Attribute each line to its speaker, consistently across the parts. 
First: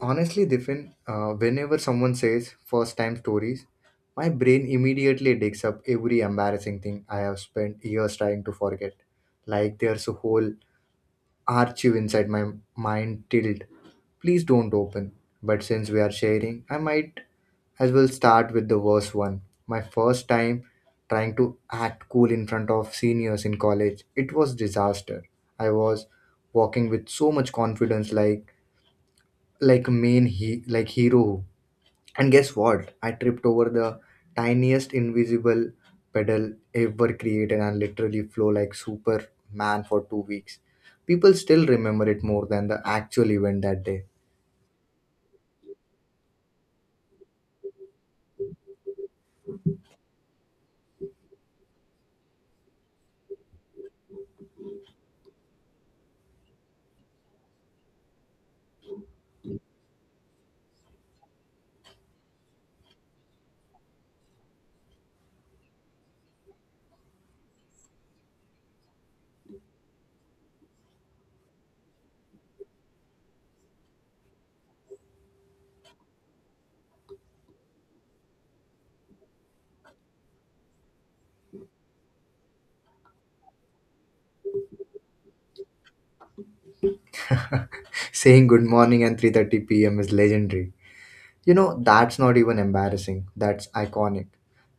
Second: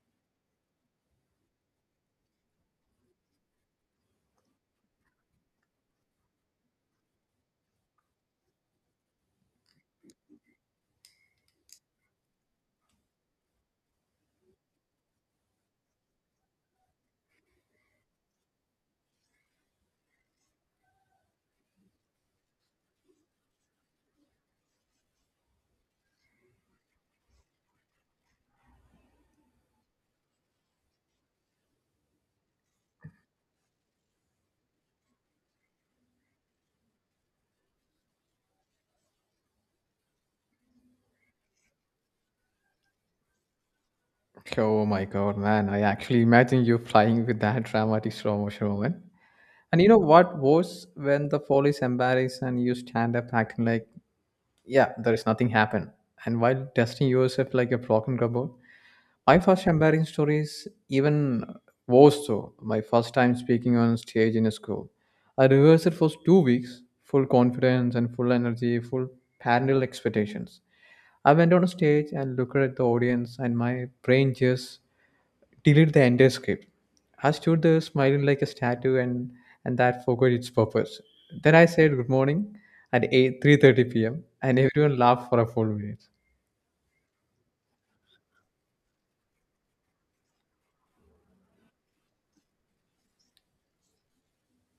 Speaker 1: Honestly, Diffin, whenever someone says first time stories, my brain immediately digs up every embarrassing thing I have spent years trying to forget. Like there's a whole archive inside my mind tilt. Please don't open. But since we are sharing, I might as well start with the worst one. My first time trying to act cool in front of seniors in college, it was disaster. I was walking with so much confidence, like main he, like hero. And guess what, I tripped over the tiniest invisible pedal ever created and literally flow like superman for 2 weeks. People still remember it more than the actual event that day.
Speaker 2: Oh my god, man. I actually imagine you flying with that dramatic slow motion moment. And you know what was when the fall is embarrassed and you stand up acting like, yeah, there is nothing happened. And while testing yourself like a broken robot, my first embarrassing story is even worse though. My first time speaking on stage in a school. I rehearsed it for 2 weeks, full confidence and full energy, full parental expectations. I went on a stage and looked at the audience and my brain just delete the entire script. I stood there smiling like a statue and that forgot its purpose. Then I said good morning at 8, 3:30 p.m. and everyone laughed for a full minute.
Speaker 1: Saying good morning and 3:30 p.m. is legendary. You know, that's not even embarrassing. That's iconic.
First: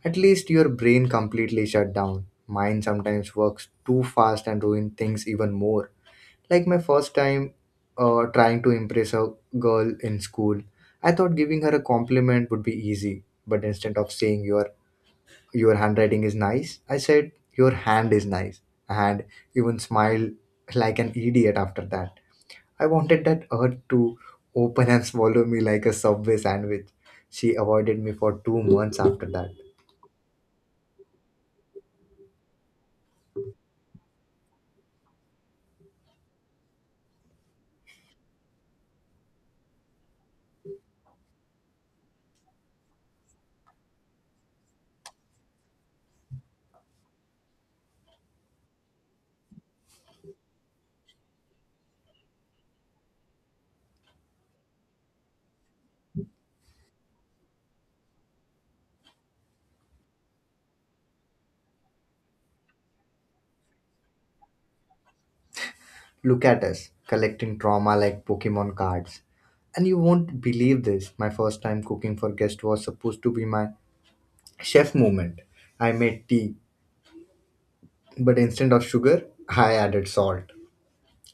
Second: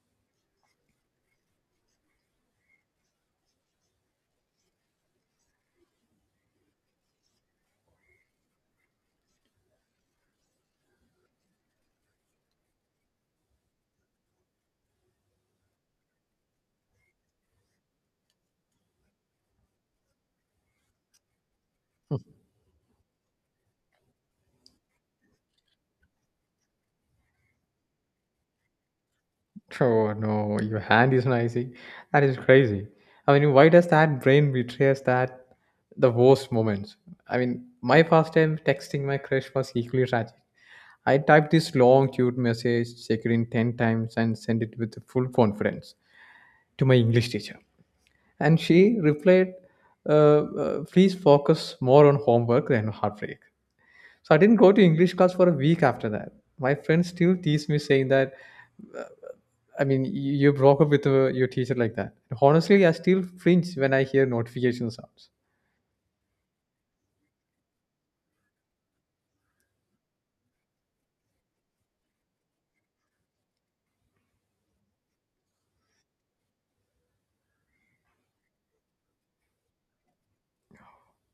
Speaker 1: At least your brain completely shut down. Mine sometimes works too fast and ruin things even more. Like my first time trying to impress a girl in school, I thought giving her a compliment would be easy. But instead of saying your handwriting is nice, I said your hand is nice, and even smiled like an idiot after that. I wanted that earth to open and swallow me like a subway sandwich. She avoided me for 2 months after that.
Speaker 2: Oh no, your hand is noisy. That is crazy. I mean, why does that brain betray us that the worst moments? I mean, my first time texting my crush was equally tragic. I typed this long, cute message, checked it in 10 times, and sent it with full confidence to my English teacher. And she replied, uh, please focus more on homework than heartbreak. So I didn't go to English class for a week after that. My friends still tease me saying that, I mean, you broke up with your teacher like that. Honestly, I still flinch when I hear notification sounds.
Speaker 1: Look at us, collecting trauma like Pokemon cards. And you won't believe this. My first time cooking for guest was supposed to be my Chef moment. I made tea, but instead of sugar, I added salt.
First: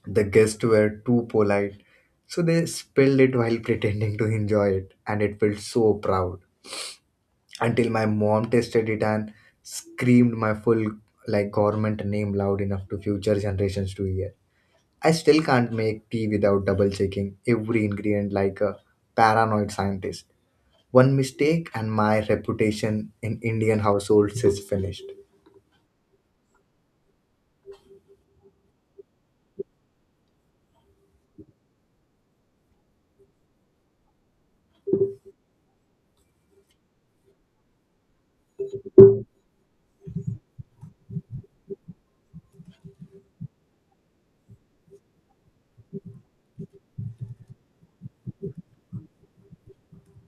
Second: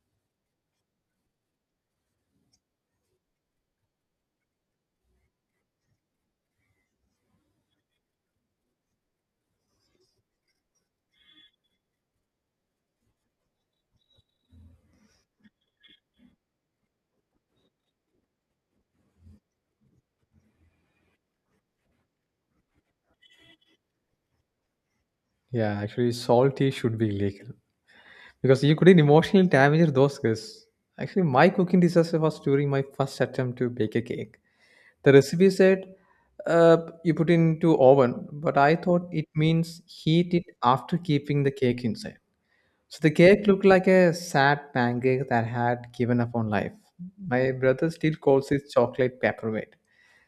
Speaker 1: The guests were too polite, so they spilled it while pretending to enjoy it, and it felt so proud. Until my mom tasted it and screamed my full like government name loud enough to future generations to hear. I still can't make tea without double checking every ingredient like a paranoid scientist. One mistake and my reputation in Indian households is finished.
Speaker 2: Yeah, actually, salty should be illegal because you couldn't emotionally damage those girls. Actually, my cooking disaster was during my first attempt to bake a cake. The recipe said uh, you put it into oven, but I thought it means heat it after keeping the cake inside. So the cake looked like a sad pancake that had given up on life. My brother still calls it chocolate paperweight.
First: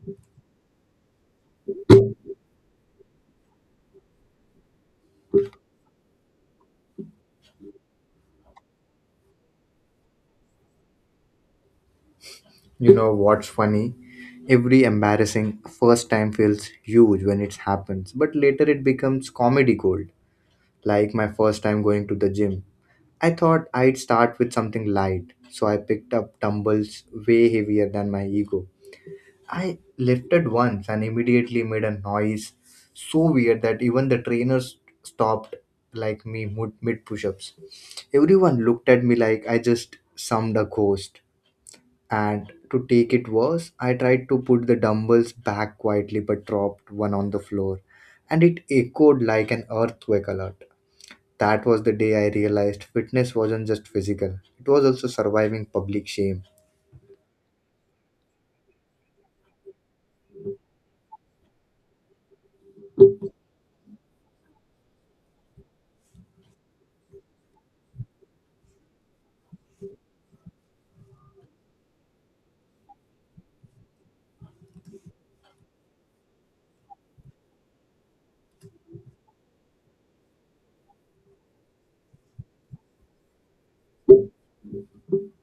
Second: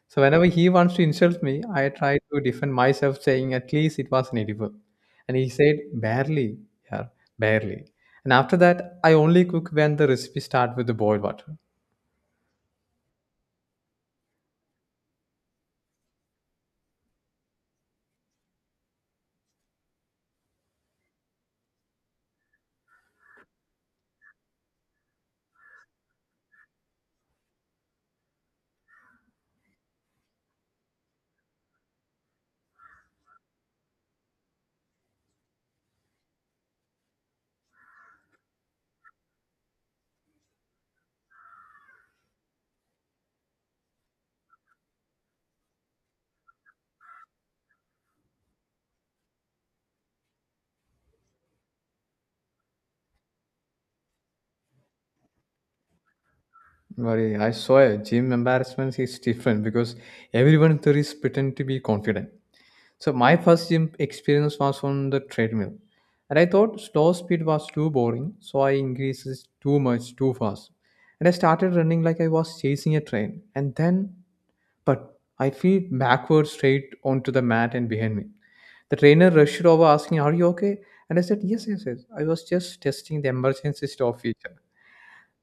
Speaker 2: So whenever he wants to insult me, I try to defend myself, saying at least it was an edible. And he said barely, yeah, barely. And after that, I only cook when the recipe starts with the boiled water.
Speaker 1: You know what's funny? Every embarrassing first time feels huge when it happens, but later it becomes comedy gold. Like my first time going to the gym. I thought I'd start with something light, so I picked up dumbbells way heavier than my ego. I lifted once and immediately made a noise so weird that even the trainers stopped like me mid push ups. Everyone looked at me like I just summed a ghost. And to take it worse, I tried to put the dumbbells back quietly but dropped one on the floor, and it echoed like an earthquake alert. That was the day I realized fitness wasn't just physical, it was also surviving public shame.
Speaker 2: Worry. I saw a gym embarrassment is different because everyone there is pretend to be confident. So my first gym experience was on the treadmill. And I thought slow speed was too boring, so I increased it too much, too fast. And I started running like I was chasing a train. And then but I fell backwards straight onto the mat and behind me. The trainer rushed over asking, "Are you okay?" And I said, "Yes, yes, yes. I was just testing the emergency stop feature."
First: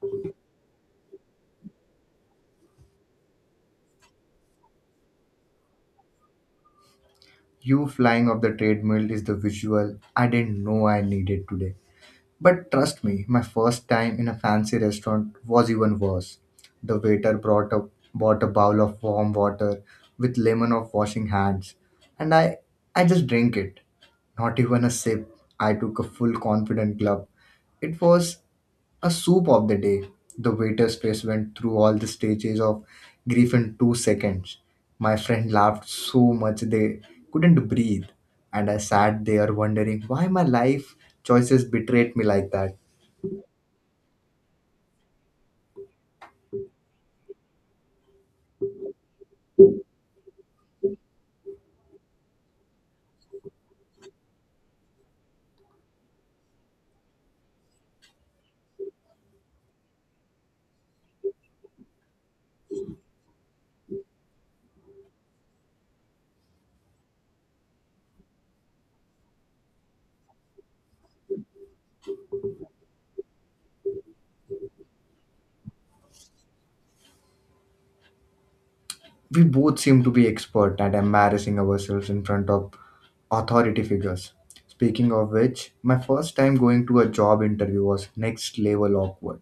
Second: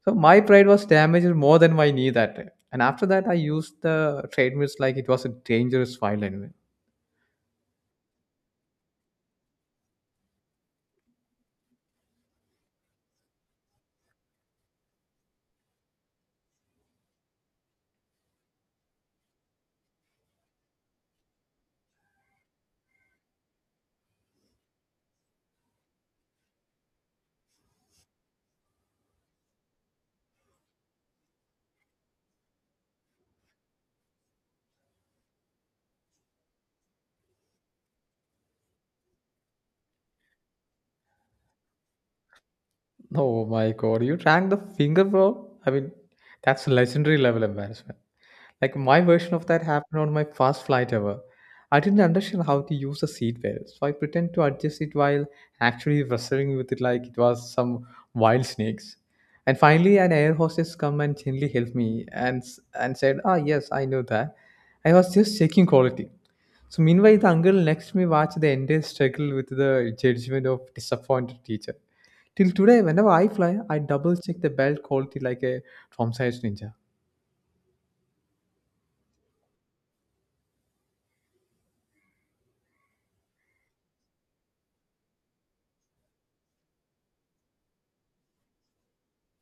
Speaker 2: So my pride was damaged more than my knee that day. And after that, I used the treadmills like it was a dangerous file anyway.
Speaker 1: You flying off the treadmill is the visual I didn't know I needed today. But trust me, my first time in a fancy restaurant was even worse. The waiter bought a bowl of warm water with lemon of washing hands, and I just drank it. Not even a sip. I took a full confident gulp. It was a soup of the day. The waiter's face went through all the stages of grief in 2 seconds. My friend laughed so much they couldn't breathe, and I sat there wondering why my life choices betrayed me like that.
Speaker 2: Oh my god, you drank the finger, bro? I mean, that's legendary level embarrassment. Like my version of that happened on my first flight ever. I didn't understand how to use the seat belt, so I pretend to adjust it while actually wrestling with it like it was some wild snakes. And finally, an air hostess come and gently helped me and and said, "Ah, yes, I know that. I was just checking quality." So meanwhile, the uncle next to me watched the entire struggle with the judgment of disappointed teacher. Till today, whenever I fly, I double check the belt quality like a from size ninja.
Speaker 1: We both seemed to be expert at embarrassing ourselves in front of authority figures. Speaking of which, my first time going to a job interview was next level awkward.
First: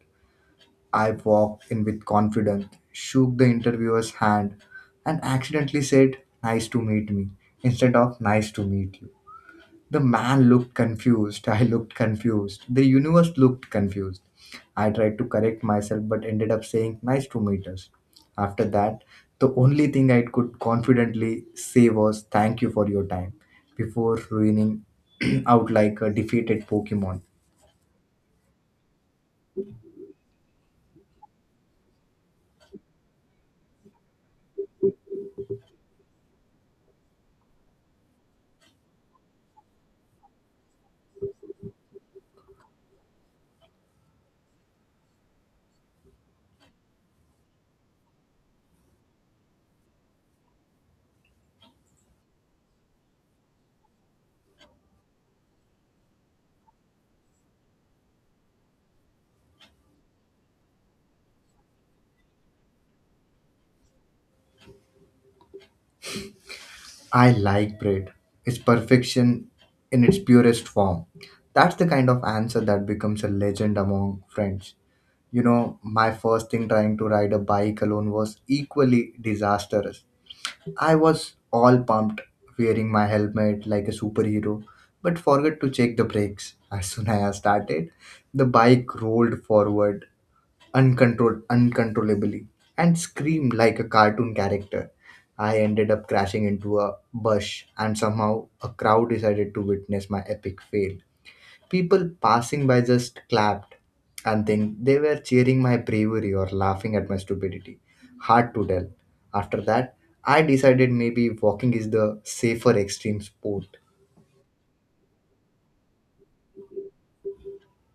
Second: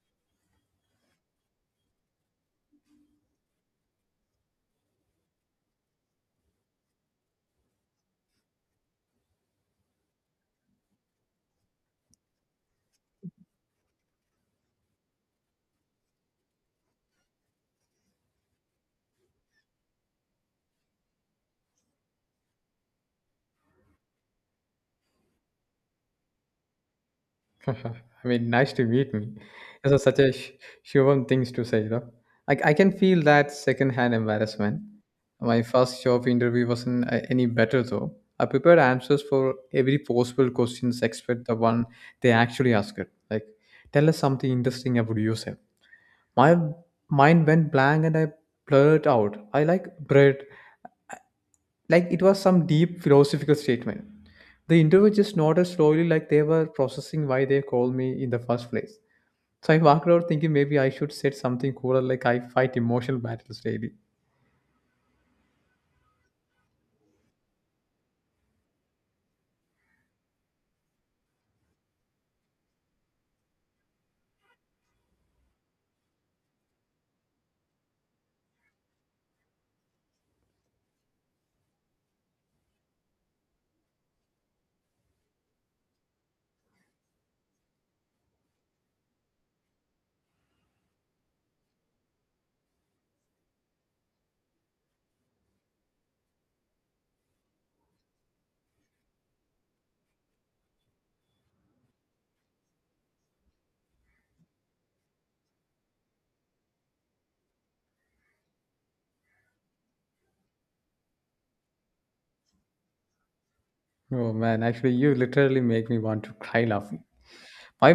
Speaker 1: I walked in with confidence, shook the interviewer's hand, and accidentally said, "Nice to meet me," instead of "Nice to meet you." The man looked confused. I looked confused. The universe looked confused. I tried to correct myself but ended up saying, "Nice to meet us." After that, the only thing I could confidently say was, "Thank you for your time," before ruining out like a defeated Pokemon.
Speaker 2: I mean, nice to meet me. This is such a human things to say, though. Like, I can feel that secondhand embarrassment. My first job interview wasn't any better, though. I prepared answers for every possible questions except the one they actually asked. Like, tell us something interesting about yourself. My mind went blank and I blurted out, "I like bread," like it was some deep philosophical statement. The interviewer just nodded slowly, like they were processing why they called me in the first place. So I walked out thinking maybe I should say something cooler, like I fight emotional battles daily.
Speaker 1: I like bread. It's perfection in its purest form. That's the kind of answer that becomes a legend among friends. You know, my first thing trying to ride a bike alone was equally disastrous. I was all pumped, wearing my helmet like a superhero, but forgot to check the brakes. As soon as I started, the bike rolled forward uncontrolled uncontrollably and screamed like a cartoon character. I ended up crashing into a bush and somehow a crowd decided to witness my epic fail. People passing by just clapped and then they were cheering my bravery or laughing at my stupidity. Hard to tell. After that, I decided maybe walking is the safer extreme sport.
Speaker 2: Oh man, actually, you literally make me want to cry laughing. My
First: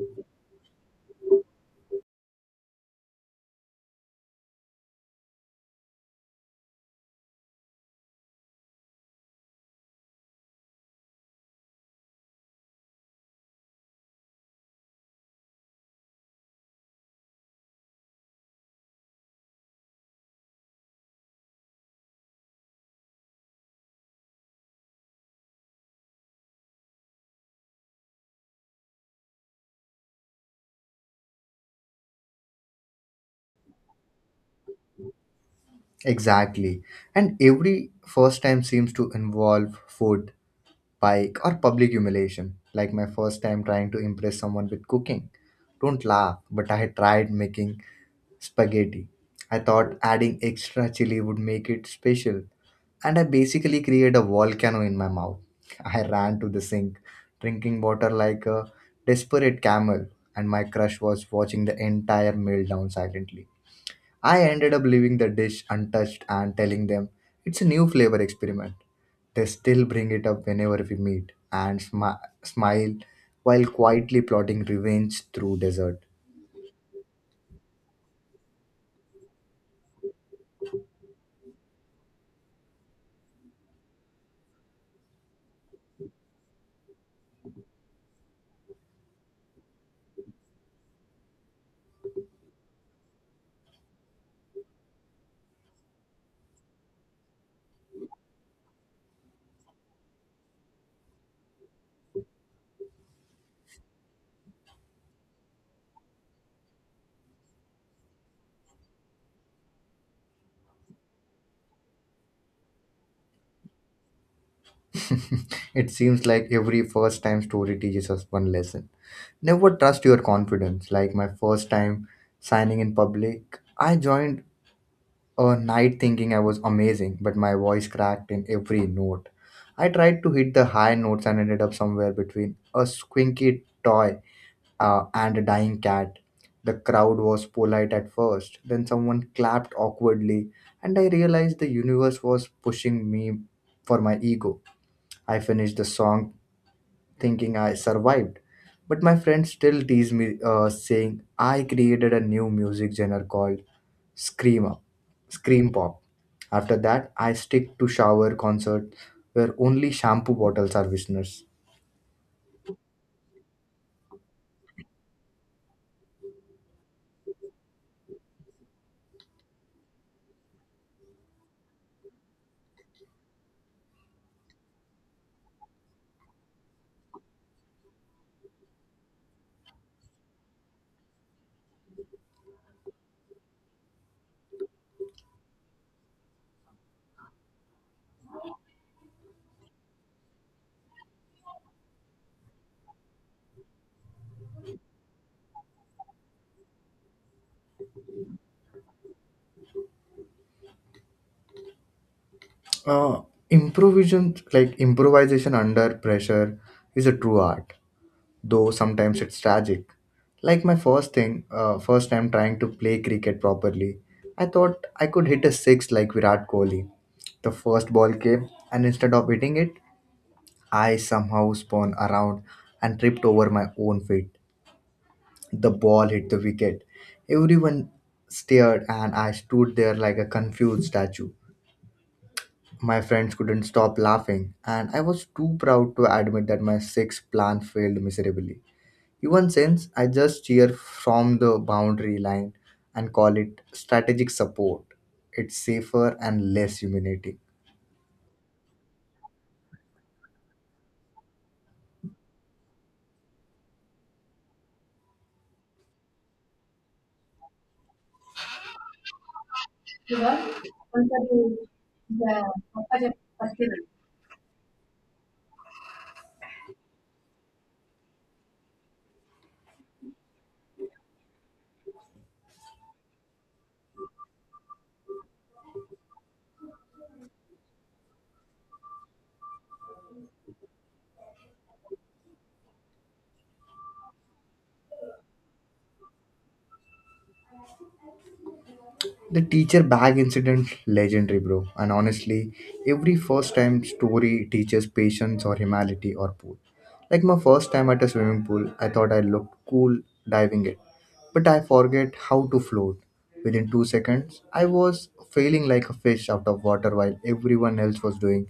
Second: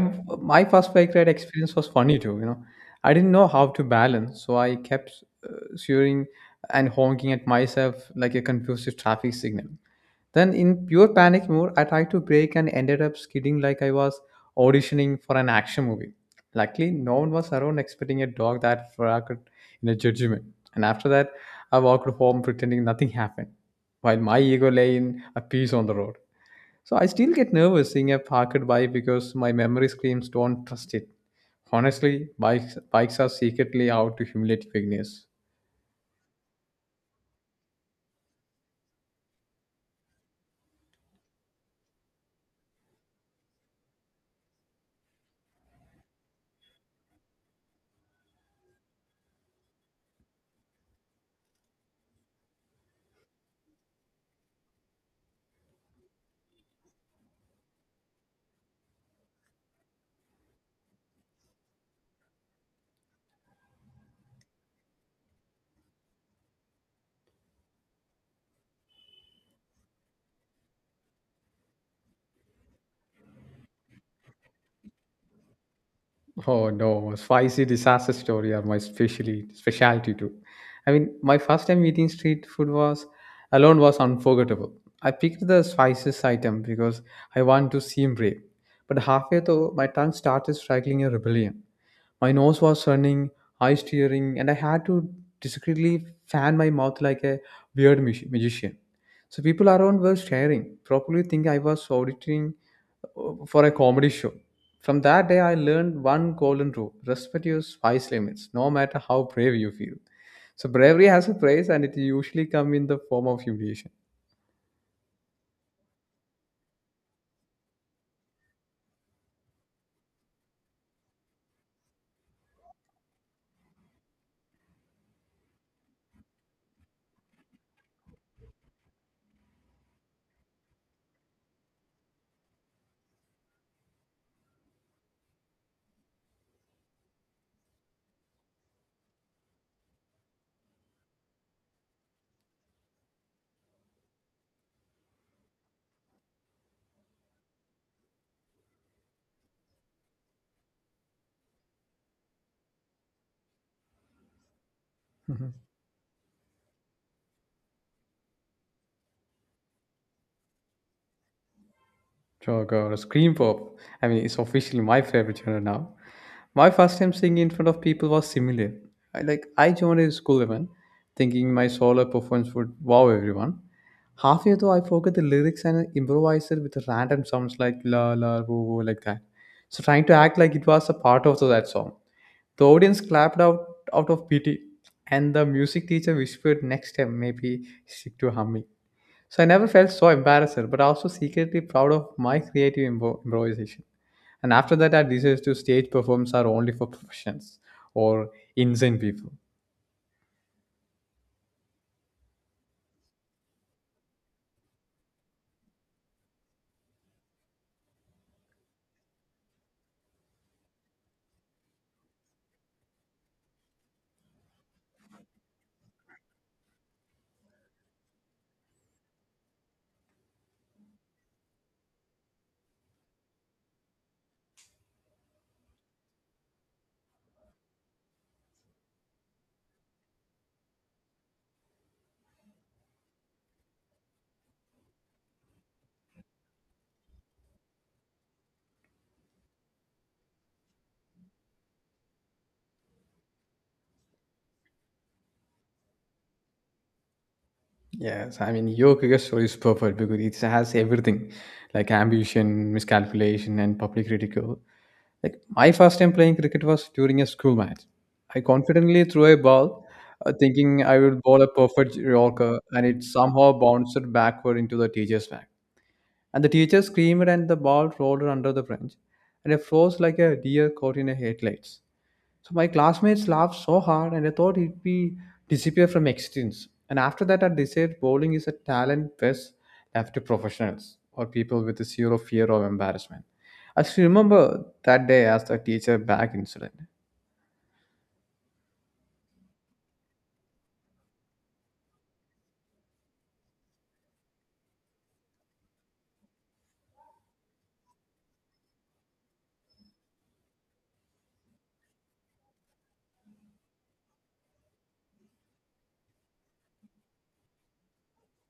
Speaker 2: my first bike ride experience was funny too. You know, I didn't know how to balance, so I kept swearing and honking at myself like a confused traffic signal. Then, in pure panic mode, I tried to brake and ended up skidding like I was auditioning for an action movie. Luckily, no one was around expecting a dog that fracked in a judgment. And after that, I walked home pretending nothing happened, while my ego lay in a piece on the road. So I still get nervous seeing a parked bike because my memory screams don't trust it. Honestly, bikes are secretly out to humiliate beginners.
Speaker 1: Exactly. And every first time seems to involve food pike, or public humiliation, like my first time trying to impress someone with cooking. Don't laugh, but I tried making spaghetti. I thought adding extra chili would make it special, and I basically created a volcano in my mouth. I ran to the sink, drinking water like a desperate camel, and my crush was watching the entire meal down silently. I ended up leaving the dish untouched and telling them it's a new flavor experiment. They still bring it up whenever we meet and smile while quietly plotting revenge through dessert.
Speaker 2: Oh no, spicy disaster story are my specialty too. I mean, my first time eating street food was alone was unforgettable. I picked the spices item because I want to seem brave, but halfway through my tongue started striking a rebellion. My nose was running, eyes tearing, and I had to discreetly fan my mouth like a weird magician. So people around were staring, probably thinking I was auditing for a comedy show. From that day, I learned one golden rule respect your spice limits, no matter how brave you feel. So bravery has a price, and it usually comes in the form of humiliation.
Speaker 1: It seems like every first time story teaches us one lesson. Never trust your confidence. Like my first time signing in public, I joined a night thinking I was amazing, but my voice cracked in every note. I tried to hit the high notes and ended up somewhere between a squinky toy and a dying cat. The crowd was polite at first, then someone clapped awkwardly, and I realized the universe was pushing me for my ego. I finished the song thinking I survived. But my friends still tease me, saying I created a new music genre called scream up,
Speaker 2: Mhm.
Speaker 1: scream pop. After that, I stick to shower concerts where only shampoo bottles are listeners.
Speaker 2: Oh god, Scream Pop. I mean, it's officially my favorite genre now. My first time singing in front of people was similar. Like I joined a school event, thinking my solo performance would wow everyone. Halfway through, I forgot the lyrics and improvised it with random sounds like la la woo woo like that. So trying to act like it was a part of that song. The audience clapped out of pity, and the music teacher whispered, "Next time, maybe stick to humming." So I never felt so embarrassed, but also secretly proud of my creative improvisation. And after that, our desires to stage performs are only for professions or insane people.
Speaker 1: Uh, Improvisation, like improvisation under pressure, is a true art, though sometimes it's tragic. Like my first time trying to play cricket properly, I thought I could hit a six like Virat Kohli. The first ball came, and instead of hitting it, I somehow spun around and tripped over my own feet. The ball hit the wicket. Everyone stared, and I stood there like a confused statue. My friends couldn't stop laughing, and I was too proud to admit that my sixth plan failed miserably. Even since I just cheer from the boundary line and call it strategic support. It's safer and less humiliating.
Speaker 2: Yes, I mean, your cricket story is perfect because it has everything like ambition, miscalculation, and public ridicule. Like, my first time playing cricket was during a school match. I confidently threw a ball, thinking I would bowl a perfect Yorker, and it somehow bounced backward into the teacher's bag. And the teacher screamed, and the ball rolled under the bench, and it froze like a deer caught in a headlights. So my classmates laughed so hard and I thought it'd be disappear from existence. And after that I decided bowling is a talent best left to professionals or people with zero fear of embarrassment. I still remember that day as the teacher back incident.
Speaker 1: The teacher bag incident legendary bro, and honestly every first time story teaches patience or humility or pool. Like my first time at a swimming pool, I thought I looked cool diving it, but I forget how to float. Within 2 seconds I was failing like a fish out of water while everyone else was doing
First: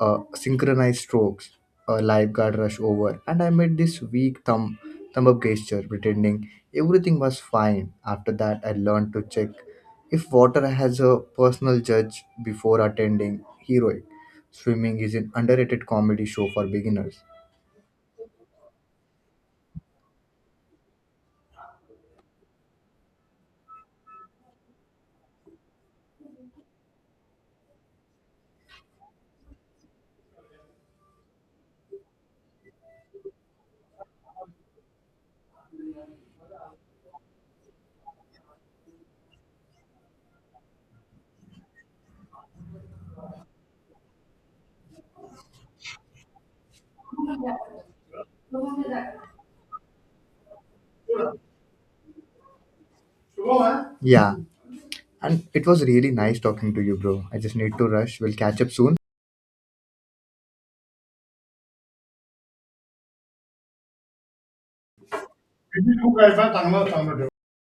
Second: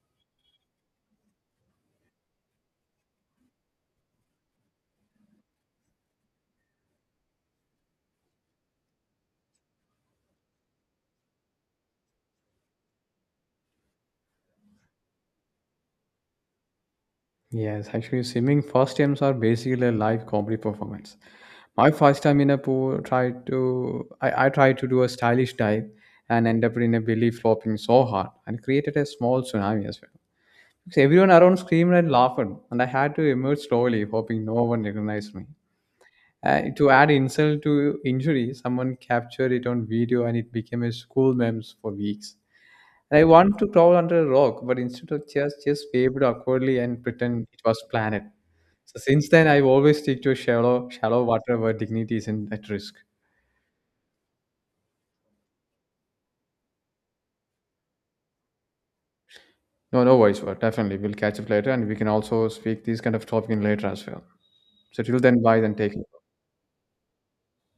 Speaker 1: synchronized strokes. A lifeguard rush over, and I made this weak thumb up gesture, pretending everything was fine. After that, I learned to check if water has a personal judge before attending heroic. Swimming is an underrated comedy show for beginners.
Speaker 2: Yes, actually swimming first times are basically a live comedy performance. My first time in a pool tried to I tried to do a stylish dive and ended up in a belly flopping so hard and created a small tsunami as well. So everyone around screamed and laughed, and I had to emerge slowly, hoping no one recognized me. To add insult to injury, someone captured it on video and it became a school meme for weeks. And I wanted to crawl under a rock, but instead of just waved awkwardly and pretend it was planned. So since then, I've always stick to shallow water where dignity isn't at risk.
Speaker 1: Yeah, and it was really nice talking to you, bro. I just need to rush. We'll catch up soon.
Speaker 2: No, no worries, but definitely we'll catch up later, and we can also speak this kind of topic in later as well. So till then, bye, then take care.